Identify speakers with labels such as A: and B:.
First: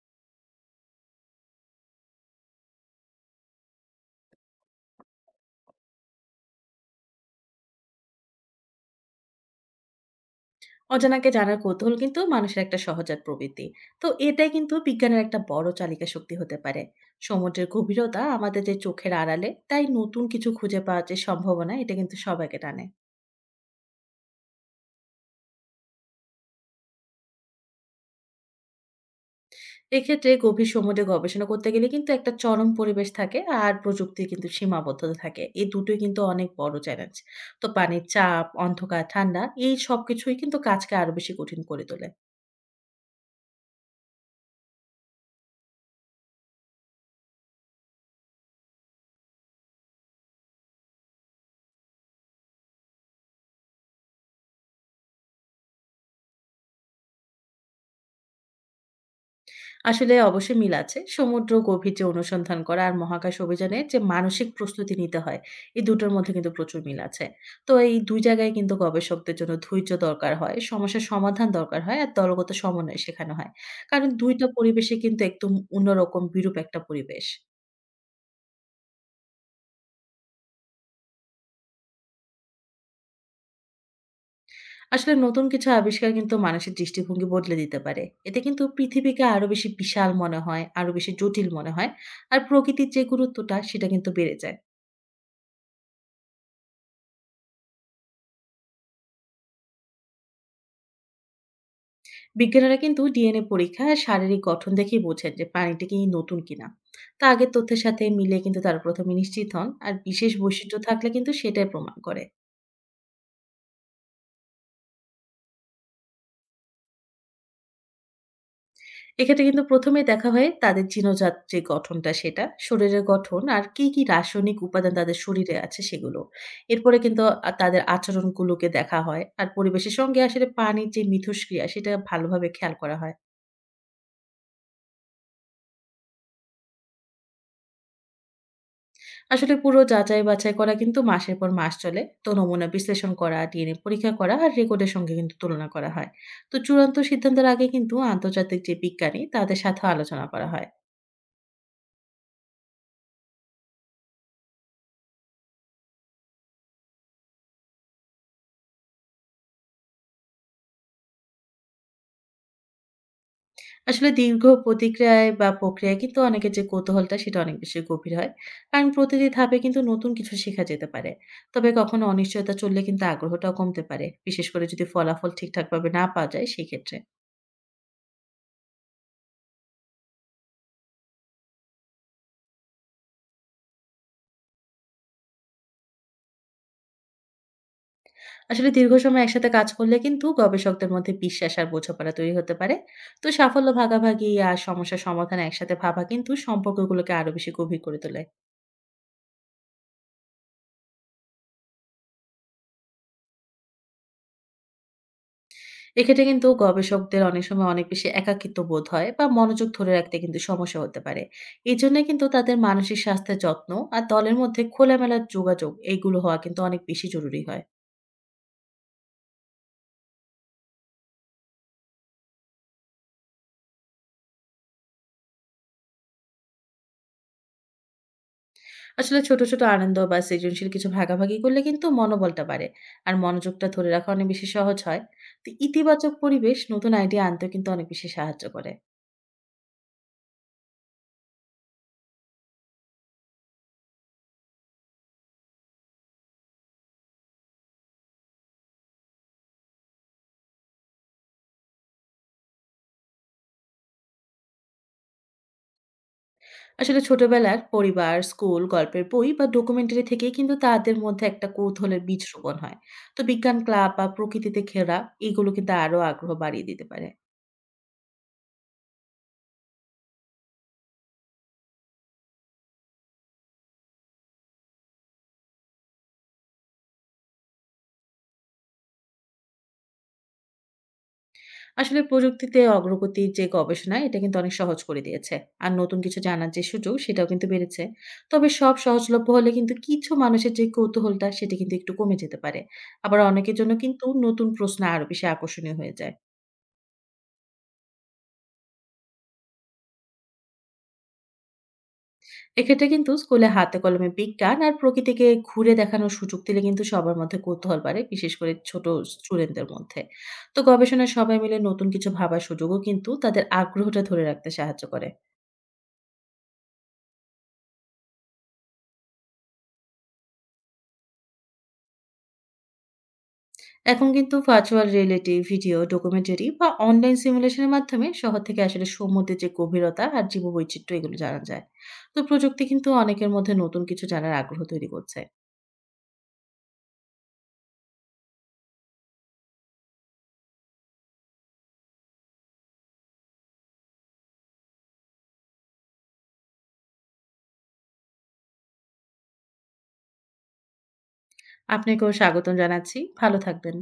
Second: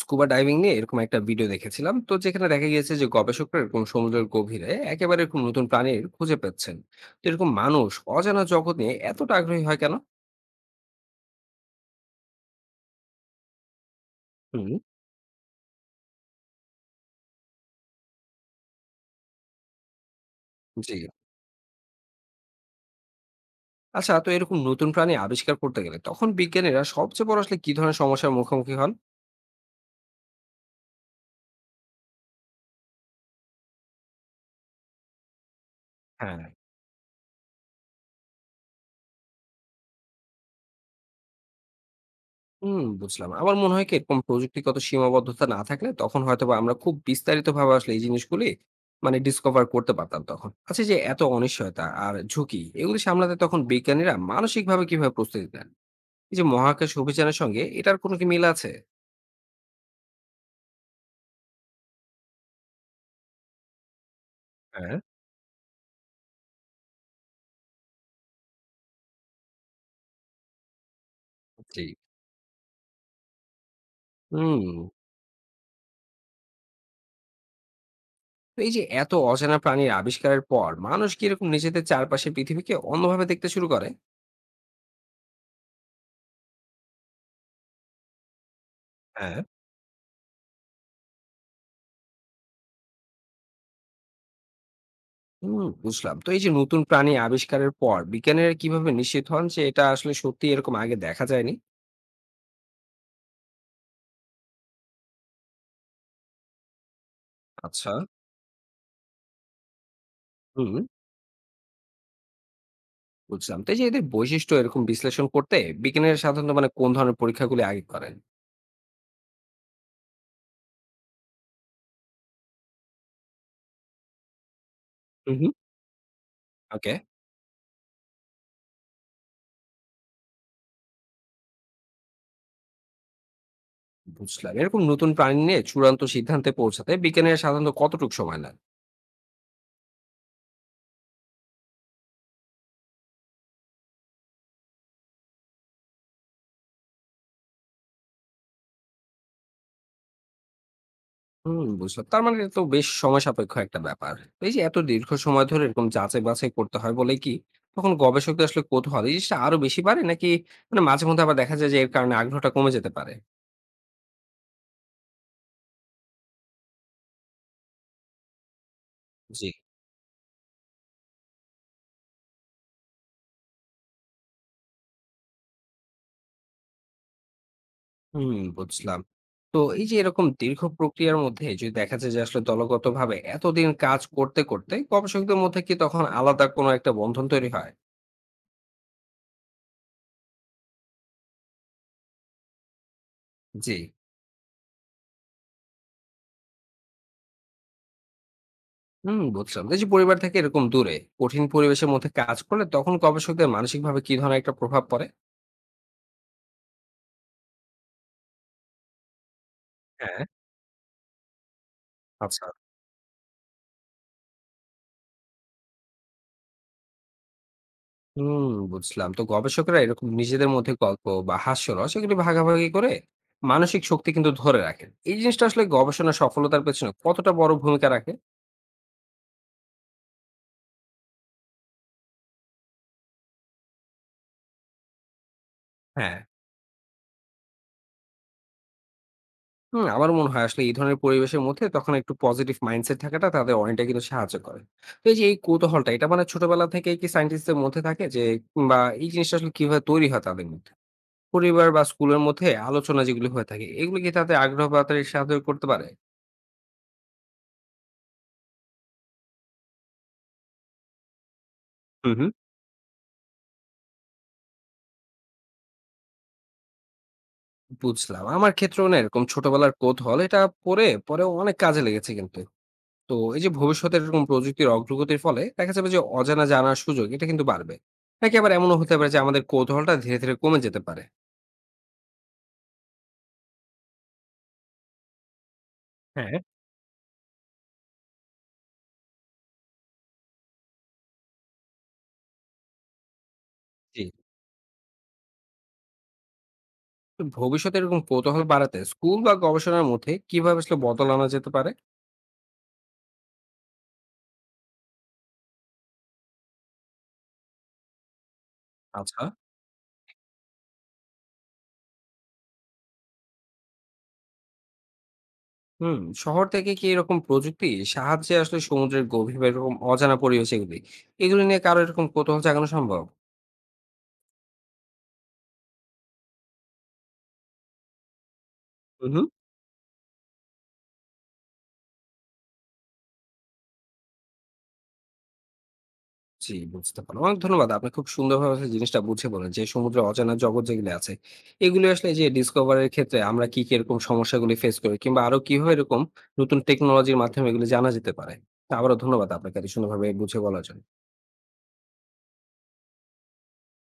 A: Scuba diving নিয়ে এরকম একটা ভিডিও দেখেছিলাম, তো যেখানে দেখা গিয়েছে যে গবেষকরা এরকম সমুদ্রের গভীরে একেবারে এরকম নতুন প্রাণীর খুঁজে পাচ্ছেন। তো এরকম মানুষ অজানা জগৎ নিয়ে এতটা আগ্রহী হয় কেন?
B: অজানাকে জানার কৌতূহল কিন্তু মানুষের একটা সহজাত প্রবৃত্তি। তো এটাই
A: হুম।
B: কিন্তু বিজ্ঞানের একটা বড় চালিকা শক্তি হতে পারে। সমুদ্রের গভীরতা আমাদের যে চোখের আড়ালে তাই নতুন কিছু খুঁজে
A: জি।
B: পাওয়ার যে সম্ভাবনা এটা কিন্তু সবাইকে টানে।
A: আচ্ছা, তো এরকম নতুন প্রাণী আবিষ্কার করতে গেলে তখন বিজ্ঞানীরা সবচেয়ে বড় আসলে কি ধরনের সমস্যার মুখোমুখি হন?
B: এক্ষেত্রে গভীর সমুদ্রে গবেষণা করতে গেলে কিন্তু একটা চরম পরিবেশ থাকে। আর প্রযুক্তি কিন্তু সীমাবদ্ধতা থাকে, এই দুটোই কিন্তু
A: হ্যাঁ।
B: অনেক বড় চ্যালেঞ্জ। তো পানির চাপ, অন্ধকার, ঠান্ডা এই সব কিছুই কিন্তু কাজকে আরো বেশি কঠিন করে তোলে।
A: হুম, বুঝলাম। আমার মনে হয় কি এরকম প্রযুক্তিগত সীমাবদ্ধতা না থাকলে তখন হয়তোবা আমরা খুব বিস্তারিতভাবে আসলে এই জিনিসগুলি মানে ডিসকভার করতে পারতাম তখন। আচ্ছা, এই যে এত অনিশ্চয়তা আর ঝুঁকি এগুলি সামলাতে তখন বিজ্ঞানীরা মানসিকভাবে কিভাবে প্রস্তুতি নেন? এই যে মহাকাশ অভিযানের সঙ্গে এটার কোনো কি মিল আছে?
B: আসলে অবশ্যই মিল আছে। সমুদ্র গভীর যে অনুসন্ধান করা আর মহাকাশ অভিযানে যে মানসিক প্রস্তুতি
A: হ্যাঁ,
B: নিতে হয়, এই দুটোর মধ্যে কিন্তু প্রচুর মিল আছে। তো এই ২ জায়গায় কিন্তু গবেষকদের জন্য ধৈর্য দরকার হয়, সমস্যার সমাধান দরকার
A: জি।
B: হয় আর দলগত সমন্বয় শেখানো হয়। কারণ ২ টা
A: হুম।
B: পরিবেশে কিন্তু একদম অন্যরকম বিরূপ একটা পরিবেশ।
A: তো এই যে এত অজানা প্রাণীর আবিষ্কারের পর মানুষ কি এরকম নিজেদের চারপাশের পৃথিবীকে অন্যভাবে দেখতে শুরু করে?
B: আসলে নতুন কিছু আবিষ্কার কিন্তু মানুষের দৃষ্টিভঙ্গি বদলে দিতে পারে। এতে কিন্তু পৃথিবীকে
A: হ্যাঁ।
B: আরো বেশি বিশাল মনে হয়, আরো বেশি জটিল মনে হয়। আর প্রকৃতির যে গুরুত্বটা সেটা কিন্তু বেড়ে যায়।
A: হুম, বুঝলাম। তো এই যে নতুন প্রাণী আবিষ্কারের পর বিজ্ঞানীরা কিভাবে নিশ্চিত হন যে এটা আসলে সত্যি এরকম আগে দেখা যায়নি?
B: বিজ্ঞানীরা কিন্তু ডিএনএ পরীক্ষা আর শারীরিক গঠন দেখেই বোঝেন যে প্রাণীটা কি নতুন কিনা। তা আগের তথ্যের
A: আচ্ছা।
B: সাথে মিলে কিন্তু তারা প্রথমে নিশ্চিত হন, আর বিশেষ
A: হুম,
B: বৈশিষ্ট্য থাকলে কিন্তু সেটাই প্রমাণ করে।
A: বুঝলাম। তো এই যে এদের বৈশিষ্ট্য এরকম বিশ্লেষণ করতে বিজ্ঞানীরা সাধারণত মানে কোন ধরনের পরীক্ষাগুলি আগে করেন?
B: এক্ষেত্রে কিন্তু প্রথমে দেখা হয় তাদের জিনজাত যে গঠনটা সেটা, শরীরের গঠন আর কি কি রাসায়নিক উপাদান তাদের
A: হুম হুম.
B: শরীরে আছে সেগুলো।
A: ওকে,
B: এরপরে কিন্তু তাদের আচরণগুলোকে দেখা হয় আর পরিবেশের সঙ্গে আসলে পানির যে মিথস্ক্রিয়া সেটা ভালোভাবে খেয়াল করা হয়।
A: বুঝলাম। এরকম নতুন প্রাণী নিয়ে চূড়ান্ত সিদ্ধান্তে পৌঁছাতে বিজ্ঞানীরা সাধারণত কতটুকু সময় নেন?
B: আসলে পুরো যাচাই-বাছাই করা কিন্তু মাসের পর মাস চলে। তো নমুনা বিশ্লেষণ করা, ডিএনএ পরীক্ষা করা আর রেকর্ডের সঙ্গে কিন্তু তুলনা করা হয়। তো চূড়ান্ত সিদ্ধান্তের আগে কিন্তু আন্তর্জাতিক যে বিজ্ঞানী, তাদের সাথেও আলোচনা করা হয়।
A: হুম, বুঝলাম। তার মানে এটা তো বেশ সময় সাপেক্ষ একটা ব্যাপার। তো এই যে এত দীর্ঘ সময় ধরে এরকম যাচাই-বাছাই করতে হয় বলে কি তখন গবেষকদের আসলে কৌতূহল এই জিনিসটা আরো বেশি বাড়ে, নাকি মানে মাঝে মধ্যে আবার দেখা যায় যে এর কারণে আগ্রহটা কমে যেতে পারে?
B: আসলে দীর্ঘ প্রতিক্রিয়ায় বা প্রক্রিয়ায় কিন্তু অনেকের যে কৌতূহলটা, সেটা অনেক বেশি গভীর হয়। কারণ প্রতিটি
A: জি।
B: ধাপে কিন্তু নতুন কিছু শেখা যেতে পারে। তবে কখনো অনিশ্চয়তা চললে কিন্তু আগ্রহটাও কমতে পারে, বিশেষ করে যদি ফলাফল ঠিকঠাকভাবে না পাওয়া যায় সেক্ষেত্রে।
A: হুম, বুঝলাম। তো এই যে এরকম দীর্ঘ প্রক্রিয়ার মধ্যে যদি দেখা যায় যে আসলে দলগতভাবে এতদিন কাজ করতে গবেষকদের মধ্যে কি তখন আলাদা কোনো একটা বন্ধন তৈরি হয়?
B: আসলে দীর্ঘ সময় একসাথে কাজ করলে কিন্তু গবেষকদের মধ্যে বিশ্বাস আর বোঝাপড়া তৈরি হতে পারে। তো সাফল্য
A: জি।
B: ভাগাভাগি আর সমস্যা সমাধান একসাথে ভাবা কিন্তু সম্পর্কগুলোকে আরো বেশি গভীর করে তোলে।
A: হুম, বুঝলাম। এই যে পরিবার থেকে এরকম দূরে কঠিন পরিবেশের মধ্যে কাজ করলে তখন গবেষকদের মানসিকভাবে কি ধরনের একটা প্রভাব পড়ে?
B: এক্ষেত্রে কিন্তু গবেষকদের অনেক সময় অনেক বেশি একাকিত্ব বোধ হয় বা মনোযোগ ধরে রাখতে
A: হ্যাঁ।
B: কিন্তু সমস্যা হতে পারে। এই জন্য কিন্তু
A: আচ্ছা।
B: তাদের মানসিক স্বাস্থ্যের যত্ন আর দলের মধ্যে খোলামেলা যোগাযোগ এইগুলো হওয়া কিন্তু অনেক বেশি জরুরি হয়।
A: হুম, বুঝলাম। তো গবেষকরা এরকম নিজেদের মধ্যে গল্প বা হাস্যরস এগুলি ভাগাভাগি করে মানসিক শক্তি কিন্তু ধরে রাখেন। এই জিনিসটা আসলে গবেষণার সফলতার পেছনে কতটা বড় ভূমিকা রাখে?
B: আসলে ছোট, ছোট আনন্দ বা সৃজনশীল কিছু ভাগাভাগি করলে কিন্তু মনোবলটা বাড়ে। আর মনোযোগটা ধরে রাখা অনেক বেশি সহজ হয়। তো ইতিবাচক
A: হ্যাঁ,
B: পরিবেশ নতুন আইডিয়া আনতেও কিন্তু অনেক বেশি সাহায্য করে।
A: হুম, আমার মনে হয় আসলে এই ধরনের পরিবেশের মধ্যে তখন একটু পজিটিভ মাইন্ডসেট থাকাটা তাদের অনেকটা কিন্তু সাহায্য করে। তো এই যে এই কৌতূহলটা এটা মানে ছোটবেলা থেকেই কি সায়েন্টিস্টদের মধ্যে থাকে, যে কিংবা এই জিনিসটা আসলে কিভাবে তৈরি হয় তাদের মধ্যে? পরিবার বা স্কুলের মধ্যে আলোচনা যেগুলো হয়ে থাকে এগুলো কি তাদের আগ্রহ বাড়াতে সাহায্য করতে পারে?
B: আসলে ছোটবেলার পরিবার, স্কুল, গল্পের বই বা ডকুমেন্টারি থেকেই কিন্তু তাদের মধ্যে একটা কৌতূহলের
A: হুম,
B: বীজ
A: হুম।
B: রোপণ হয়। তো বিজ্ঞান ক্লাব বা প্রকৃতিতে ঘেরা এগুলো কিন্তু আরো আগ্রহ বাড়িয়ে দিতে পারে।
A: বুঝলাম। আমার ক্ষেত্রেও না এরকম ছোটবেলার কৌতূহল এটা পড়ে পরেও অনেক কাজে লেগেছে কিন্তু। তো এই যে ভবিষ্যতে এরকম প্রযুক্তির অগ্রগতির ফলে দেখা যাবে যে অজানা জানার সুযোগ এটা কিন্তু বাড়বে। নাকি আবার এমনও হতে পারে যে আমাদের কৌতূহলটা ধীরে, ধীরে কমে যেতে পারে?
B: আসলে প্রযুক্তিতে অগ্রগতির যে গবেষণা এটা কিন্তু অনেক সহজ করে দিয়েছে, আর নতুন কিছু
A: হ্যাঁ।
B: জানার যে সুযোগ সেটাও কিন্তু বেড়েছে। তবে সব সহজলভ্য হলে কিন্তু কিছু মানুষের যে কৌতূহলটা সেটা কিন্তু একটু কমে যেতে পারে, আবার অনেকের জন্য
A: জি।
B: কিন্তু নতুন প্রশ্ন আরো বেশি আকর্ষণীয় হয়ে যায়।
A: তো ভবিষ্যতে এরকম কৌতূহল বাড়াতে স্কুল বা গবেষণার মধ্যে কিভাবে আসলে বদল আনা যেতে পারে?
B: এক্ষেত্রে কিন্তু স্কুলে হাতে কলমে বিজ্ঞান আর প্রকৃতিকে ঘুরে দেখানোর সুযোগ দিলে কিন্তু সবার মধ্যে কৌতূহল বাড়ে, বিশেষ করে ছোট
A: আচ্ছা।
B: স্টুডেন্টদের মধ্যে। তো গবেষণায় সবাই মিলে নতুন কিছু ভাবার সুযোগও কিন্তু তাদের আগ্রহটা ধরে রাখতে সাহায্য করে।
A: হুম, শহর থেকে কি এরকম প্রযুক্তি সাহায্যে আসলে সমুদ্রের গভীর বা এরকম অজানা পরিবেশ এগুলি, এগুলো নিয়ে কারো এরকম কৌতূহল জাগানো সম্ভব?
B: এখন কিন্তু ভার্চুয়াল রিয়েলিটি, ভিডিও, ডকুমেন্টারি বা অনলাইন সিমুলেশনের মাধ্যমে শহর থেকে আসলে
A: হুম।
B: সমুদ্রের যে গভীরতা আর জীববৈচিত্র্য এগুলো জানা যায়। তো প্রযুক্তি কিন্তু অনেকের মধ্যে নতুন কিছু জানার আগ্রহ তৈরি করছে।
A: জি, বুঝতে পারলাম। অনেক ধন্যবাদ। আপনি খুব সুন্দরভাবে আসলে জিনিসটা বুঝিয়ে বললেন যে সমুদ্রের অজানা জগৎ যেগুলো আছে, এগুলো আসলে এই যে ডিসকভারি এর ক্ষেত্রে আমরা কি, কি এরকম সমস্যাগুলি ফেস করি, কিংবা আরো কিভাবে এরকম নতুন টেকনোলজির মাধ্যমে এগুলো জানা যেতে পারে। তো আবারও ধন্যবাদ আপনাকে এত সুন্দরভাবে বুঝিয়ে বলার জন্য।
B: আপনাকেও স্বাগতম জানাচ্ছি। ভালো থাকবেন।